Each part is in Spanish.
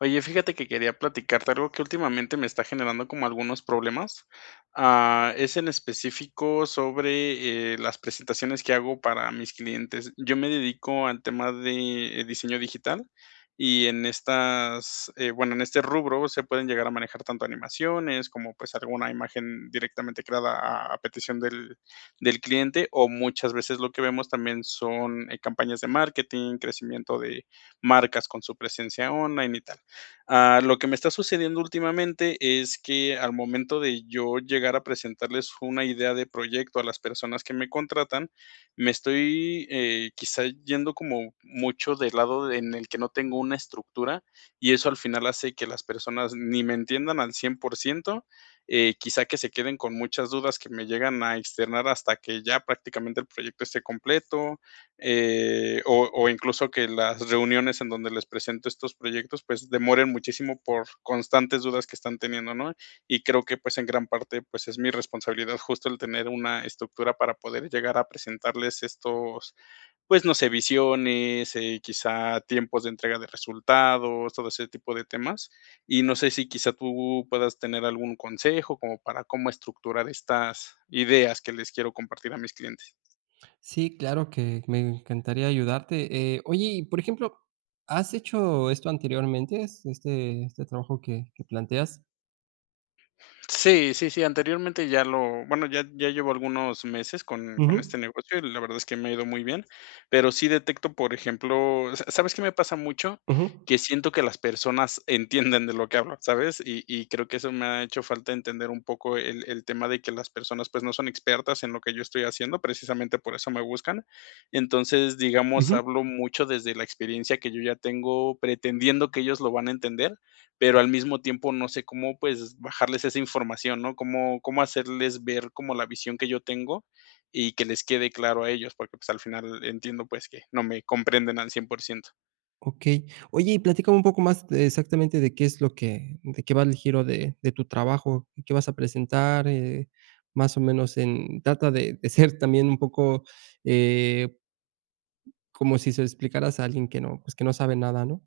Oye, fíjate que quería platicarte algo que últimamente me está generando como algunos problemas. Ah, es en específico sobre, eh, las presentaciones que hago para mis clientes. Yo me dedico al tema de diseño digital, y en estas, eh, bueno, en este rubro se pueden llegar a manejar tanto animaciones como, pues, alguna imagen directamente creada a a petición del del cliente, o muchas veces lo que vemos también son, eh, campañas de marketing, crecimiento de marcas con su presencia online y tal. Ah, lo que me está sucediendo últimamente es que al momento de yo llegar a presentarles una idea de proyecto a las personas que me contratan, me estoy, eh, quizá yendo como mucho del lado en el que no tengo una estructura, y eso al final hace que las personas ni me entiendan al 100%. Eh, quizá que se queden con muchas dudas que me llegan a externar hasta que ya prácticamente el proyecto esté completo, eh, o o incluso que las reuniones en donde les presento estos proyectos, pues, demoren muchísimo por constantes dudas que están teniendo, ¿no?, y creo que, pues, en gran parte, pues, es mi responsabilidad justo el tener una estructura para poder llegar a presentarles estos, pues, no sé, visiones, eh, quizá tiempos de entrega de resultados, todo ese tipo de temas. Y no sé si, quizá tú puedas tener algún consejo como para, cómo estructurar estas ideas que les quiero compartir a mis clientes. Sí, claro que me encantaría ayudarte. Eh, oye, y por ejemplo, ¿has hecho esto anteriormente, es este este trabajo que que planteas? Sí, sí, sí, anteriormente ya lo bueno, ya ya llevo algunos meses con con Ujú. este negocio y la verdad es que me ha ido muy bien. Pero sí detecto, por ejemplo, ¿sa sabes qué me pasa mucho?, Ujú. que siento que las personas entienden de lo que hablo, ¿sabes?, y y creo que eso me ha hecho falta entender un poco el el tema de que las personas, pues, no son expertas en lo que yo estoy haciendo. Precisamente, por eso me buscan. Entonces, digamos, Ujú. hablo mucho desde la experiencia que yo ya tengo, pretendiendo que ellos lo van a entender, pero al mismo tiempo no sé cómo, pues, bajarles esa información, ¿no?, cómo cómo hacerles ver como la visión que yo tengo, y que les quede claro a ellos, porque, pues, al final entiendo, pues, que no me comprenden al 100%. Okey. Oye y platícame un poco más de exactamente de qué es lo que, eh, de qué va el giro de de tu trabajo, y qué vas a presentar, eh, más o menos en trata de de ser también un poco, eh, como si se lo explicaras a alguien que no, pues, que no sabe nada, ¿no?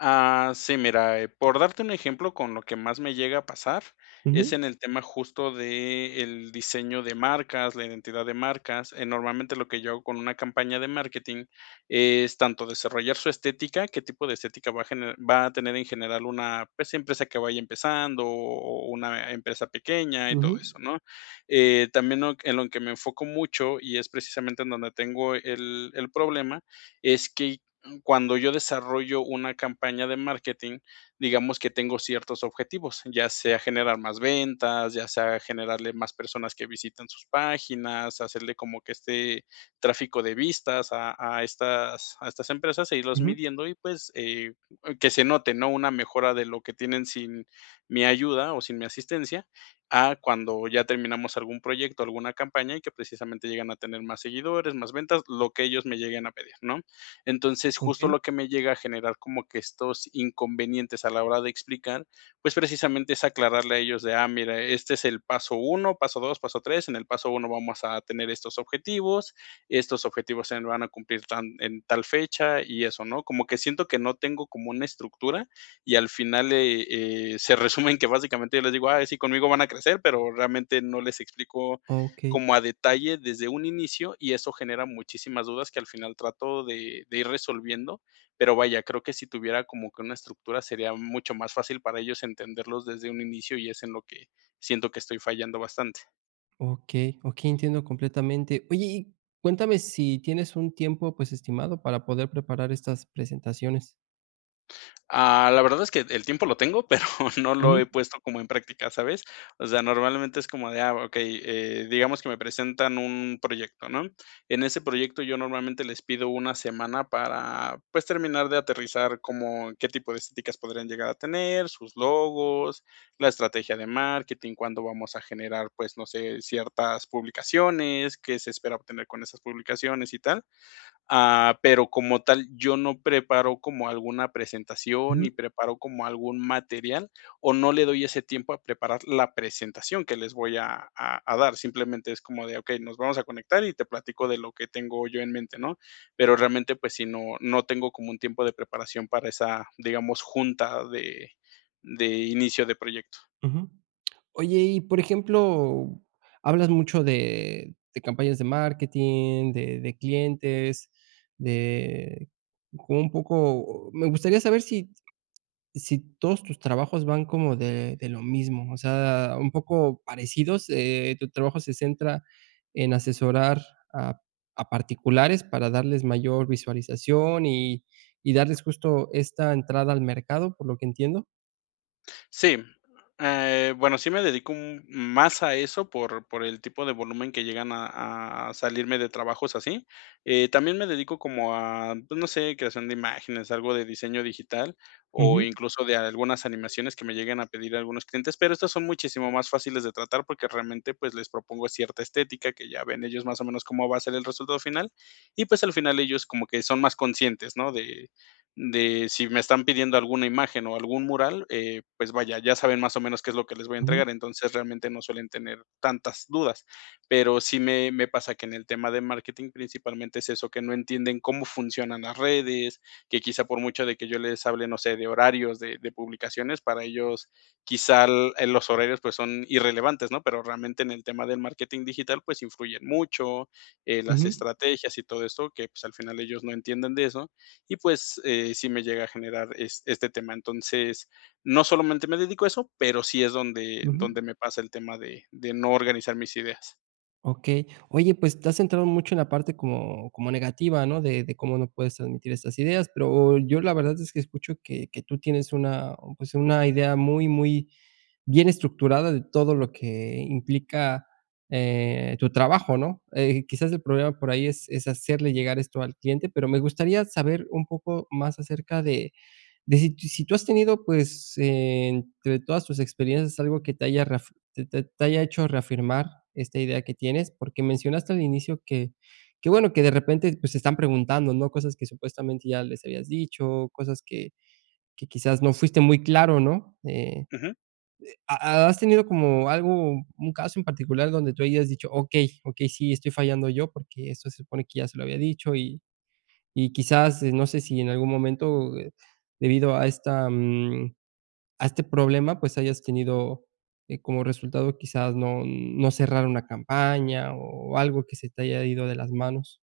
Ah, sí, mira, eh, por darte un ejemplo, con lo que más me llega a pasar, es Ujú. en el tema justo de el diseño de marcas, la identidad de marcas. Eh, normalmente, lo que yo hago con una campaña de marketing es tanto desarrollar su estética, qué tipo de estética va a gener va a tener en general una, pues, una empresa que vaya empezando o o o una empresa pequeña y todo Ujú. eso, ¿no?, eh, también en lo en lo que me enfoco mucho, y es precisamente, en donde tengo el el problema, es que, mm, cuando yo desarrollo una campaña de marketing, digamos que tengo ciertos objetivos, ya sea generar más ventas, ya sea generarle más personas que visitan sus páginas, hacerle como que este tráfico de vistas a a estas a estas empresas e irlos Ujú. midiendo y, pues, eh, que se note, ¿no?, una mejora de lo que tienen sin mi ayuda, o sin mi asistencia, a cuando ya terminamos algún proyecto, alguna campaña, y que precisamente llegan a tener más seguidores, más ventas, lo que ellos me lleguen a pedir, ¿no? Entonces, justo Okey. lo que me llega a generar como que estos inconvenientes a la hora de explicar, pues, precisamente es aclararle a ellos de: "Ah, mira, este es el paso 1 paso 2 paso 3 en el paso 1 vamos a tener estos objetivos, estos objetivos, o sea, se van a cumplir tan en tal fecha y eso", ¿no?, como que siento que no tengo, como una estructura, y al final, eh, eh, se resume en que básicamente yo les digo: "Ay, sí, conmigo van a crecer", pero realmente no les explico Okey. como a detalle desde un inicio, y eso genera muchísimas dudas, que al final trato de de ir resolviendo. Pero vaya, creo que si tuviera como que una estructura, sería mucho más fácil para ellos entenderlos desde un inicio, y es en lo que siento que estoy fallando bastante. Okey, okey, entiendo completamente. Oye, y cuéntame si, ¿tienes un tiempo pues estimado para poder preparar estas presentaciones? Ah, la verdad es que el tiempo lo tengo, pero no lo he Ujú. puesto como en práctica, ¿sabes?, o sea, normalmente es como de, ah, okey, eh, digamos que me presentan un proyecto, ¿no?, en ese proyecto yo normalmente les pido una semana para, pues terminar de aterrizar como qué tipo de estéticas podrían llegar a tener sus logos, la estrategia de marketing, cuándo vamos a generar, pues, no sé, ciertas publicaciones, qué se espera obtener con esas publicaciones y tal. Ah, pero como tal, yo no preparo como alguna presentación Ujú. ni preparo como algún material o no le doy ese tiempo a preparar la presentación que les voy a a a dar. Simplemente es como de, okey, nos vamos a conectar y te platico de lo que tengo yo en mente, ¿no?, pero realmente, pues sí, no no tengo como un tiempo de preparación para esa, digamos, junta de de inicio de proyecto. Ujú. Oye y por ejemplo, hablas mucho de de campañas de marketing, de de clientes, de un poco o me gustaría saber si si todos tus trabajos van como de de lo mismo. O sea, un poco parecidos. Eh, ¿tu trabajo se centra en asesorar a a particulares para darles mayor visualización y y darles justo esta entrada al mercado, por lo que entiendo? Sí. Eh, bueno, sí me dedico un más a eso por por el tipo de volumen que llegan a a a salirme de trabajos así. Eh, también me dedico como a, pues, no sé, creación de imágenes, algo de diseño digital o Ujú. incluso de algunas animaciones que me lleguen a pedir algunos clientes, pero estas son muchísimo más fáciles de tratar, porque realmente, pues, les propongo cierta estética, que ya ven ellos más o menos cómo va a ser el resultado final, y pues, al final ellos como que son más conscientes, ¿no?, de de si me están pidiendo alguna imagen o algún mural, eh, pues vaya, ya saben más o menos qué es lo que les voy a Ujú. entregar. Entonces, realmente no suelen tener tantas dudas. Pero sí me me pasa que en el tema de marketing principalmente es eso, que no entienden cómo funcionan las redes, que quizá por mucho de que yo les hable, no sé, de horarios de de publicaciones, para ellos quizá, eh, los horarios, pues, son irrelevantes, ¿no? Pero realmente en el tema del marketing digital, pues influyen mucho, eh, las Ujú. estrategias y todo eso, que, pues al final ellos no entienden de eso. Y pues, eh, sí me llega a generar este tema. Entonces, no solamente me dedico a eso, pero sí es donde Ujú. donde me pasa el tema de de no organizar mis ideas. Okey. Oye, pues te has centrado mucho en la parte como como negativa, ¿no? De de cómo no puedes transmitir estas ideas. Pero yo, la verdad, es que escucho que que tú tienes una, pues, una idea muy, muy bien estructurada de todo lo que implica, eh, tu trabajo, ¿no? Eh, quizás el problema por ahí es es hacerle llegar esto al cliente, pero me gustaría saber un poco más acerca de de si tú has tenido, pues, entre todas tus experiencias, algo que te haya reaf te te te haya hecho reafirmar esta idea que tienes. Porque mencionaste al inicio que que bueno que de repente, pues, te están preguntando, ¿no? Cosas que supuestamente ya les habías dicho, cosas que que quizás no fuiste muy claro, ¿no? Eh, Ujú. ¿ha has tenido como algo un caso en particular donde tú hayas dicho: "Okey, okey. Sí, estoy fallando yo, porque eso se supone que ya se lo había dicho", y y quizás no sé si en algún momento, eh, debido a esta mm, a este problema, pues hayas tenido como resultado quizás no no cerrar una campaña o algo que se te haya ido de las manos?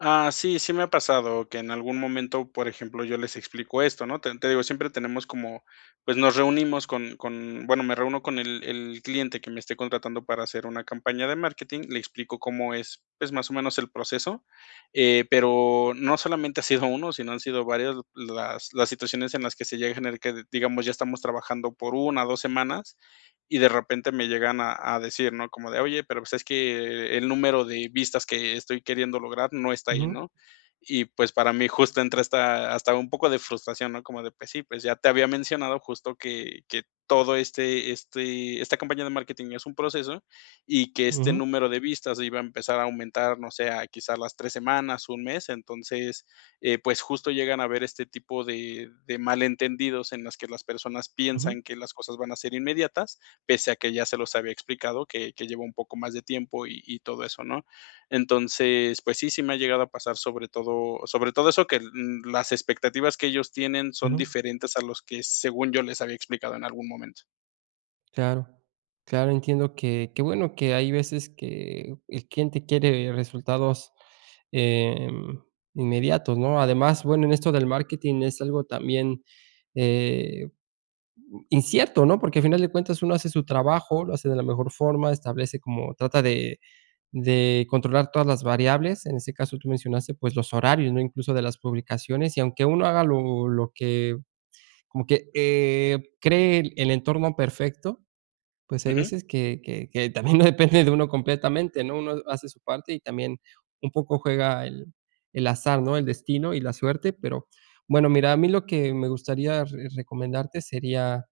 Ah, sí. Sí me ha pasado que en algún momento, por ejemplo, yo les explico esto, ¿no? Te te digo, siempre tenemos como pues nos reunimos con con, bueno, me reúno con el el cliente que me esté contratando para hacer una campaña de marketing, le explico cómo es, pues más o menos el proceso. Eh, pero no solamente ha sido uno, sino han sido varias las las situaciones en las que se llega en la que digamos, ya estamos trabajando por 1 2 semanas, y de repente me llegan a a decir, ¿no?, como de: "Oye, pero, pues, es que el número de vistas que estoy queriendo lograr no está ahí", Ujú. ¿no? Y, pues, para mí justo entra esta, hasta un poco de frustración, ¿no? Como de: "Pues, sí, pues, ya te había mencionado justo que que todo este este esta campaña de marketing es un proceso, y que este Ujú. número de vistas iba a empezar a aumentar, no sé, a quizás las 3 semanas, 1 mes". Entonces, pues justo llegan a haber este tipo de de malentendidos en las que las personas Ujú. piensan que las cosas van a ser inmediatas, pese a que ya se los había explicado, que que lleva un poco más de tiempo y y todo eso, ¿no? Entonces, pues sí, sí me ha llegado a pasar sobre todo sobre todo eso, que l l las expectativas que ellos tienen son Ujú. diferentes a los que según yo les había explicado en algún momento. Claro. Claro, entiendo que, qué bueno que hay veces que el cliente quiere resultados, eh, inmediatos, ¿no? Además, bueno, en esto del marketing es algo también, eh, incierto, ¿no? Porque al final de cuentas uno hace su trabajo, lo hace de la mejor forma, establece como trata de de controlar todas las variables. En ese caso, tú mencionaste, pues los horarios, ¿no? Incluso de las publicaciones. Y aunque uno haga lo lo que como que, eh, cree el entorno perfecto, pues hay Ujú. veces que que que también no depende de uno completamente, ¿no? Uno hace su parte y también un poco juega el el azar, ¿no? El destino y la suerte. Pero bueno, mira, a mí lo que me gustaría re recomendarte sería,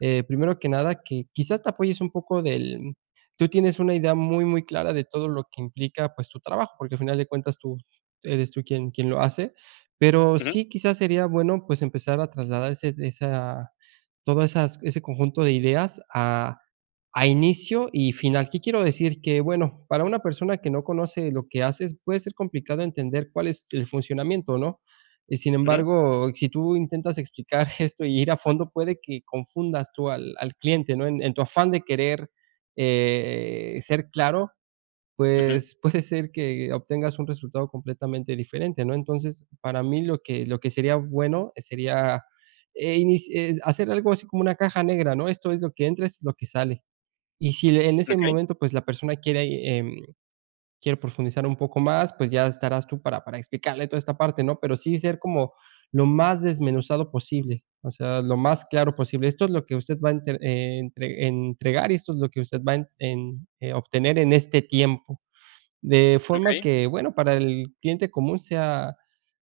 eh, primero que nada, que quizás te apoyes un poco del tú tienes una idea muy, muy clara de todo lo que implica, pues tu trabajo, porque al final de cuentas tú, eres tú quien quien lo hace. Pero Ujú. sí quizás sería bueno, pues, empezar a trasladar ese esa todo esas ese conjunto de ideas a a inicio y final. ¿Qué quiero decir? Que bueno, para una persona que no conoce lo que haces, puede ser complicado entender cuál es el funcionamiento, ¿no? Y sin Ujú. embargo, si tú intentas explicar esto y ir a fondo, puede que confundas tú al al cliente, ¿no? En en tu afán de querer, eh, ser claro, Ujú. pues puede ser que obtengas un resultado completamente diferente, ¿no? Entonces, para mí lo que lo que sería bueno sería, eh, inic eh, hacer algo así como una caja negra, ¿no? Esto es lo que entra, es lo que sale. Y si en ese Okey. momento, pues la persona quiere, eh, quiere profundizar un poco más, pues ya estarás tú para para explicarle toda esta parte, ¿no? Pero sí ser como lo más desmenuzado posible, o sea, lo más claro posible. Esto es lo que usted va a entre eh, en entre entregar y esto es lo que usted va en eh, a obtener en este tiempo. De forma Okey. que, bueno, para el cliente común sea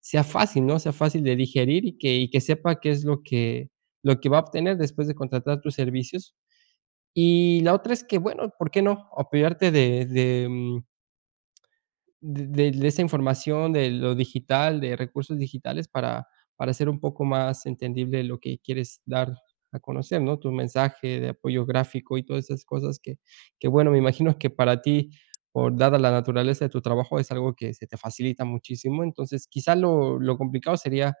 sea fácil, ¿no? Sea fácil de digerir y que y que sepa qué es lo que lo que va a obtener después de contratar tus servicios. Y la otra es que, bueno, ¿por qué no?, apoyarte de de, mm, del de de esa información, de lo digital, de recursos digitales para para ser un poco más entendible lo que quieres dar a conocer, ¿no? Tu mensaje de apoyo gráfico y todas esas cosas que que, bueno, me imagino que para ti, por, dada la naturaleza de tu trabajo, es algo que se te facilita muchísimo. Entonces quizá lo lo complicado sería,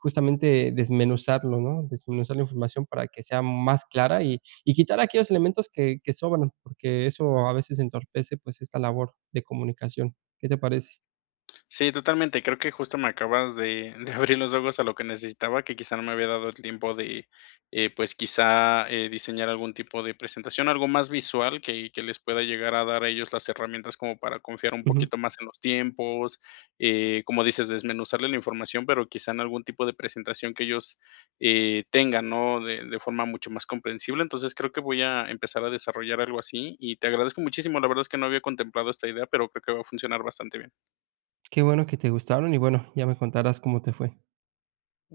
justamente desmenuzarlo, ¿no? Desmenuzar la información para que sea más clara y y quitar aquellos elementos que que sobran, porque eso a veces entorpece, pues, esta labor de comunicación. ¿Qué te parece? Sí, totalmente. Creo que justo me acabas de de abrir los ojos a lo que necesitaba, que quizá no me había dado el tiempo de, eh, pues, quizá, eh, diseñar algún tipo de presentación, algo más visual que que les pueda llegar a dar a ellos las herramientas como para confiar un Ujú. poquito más en los tiempos. Eh, como dices, desmenuzarle la información, pero quizá en algún tipo de presentación que ellos, eh, tengan, ¿no? De de forma mucho más comprensible. Entonces, creo que voy a empezar a desarrollar algo así. Y te agradezco muchísimo. La verdad es que no había contemplado esta idea, pero que creo que va a funcionar bastante bien. Qué bueno que te gustaron y, bueno, ya me contarás cómo te fue.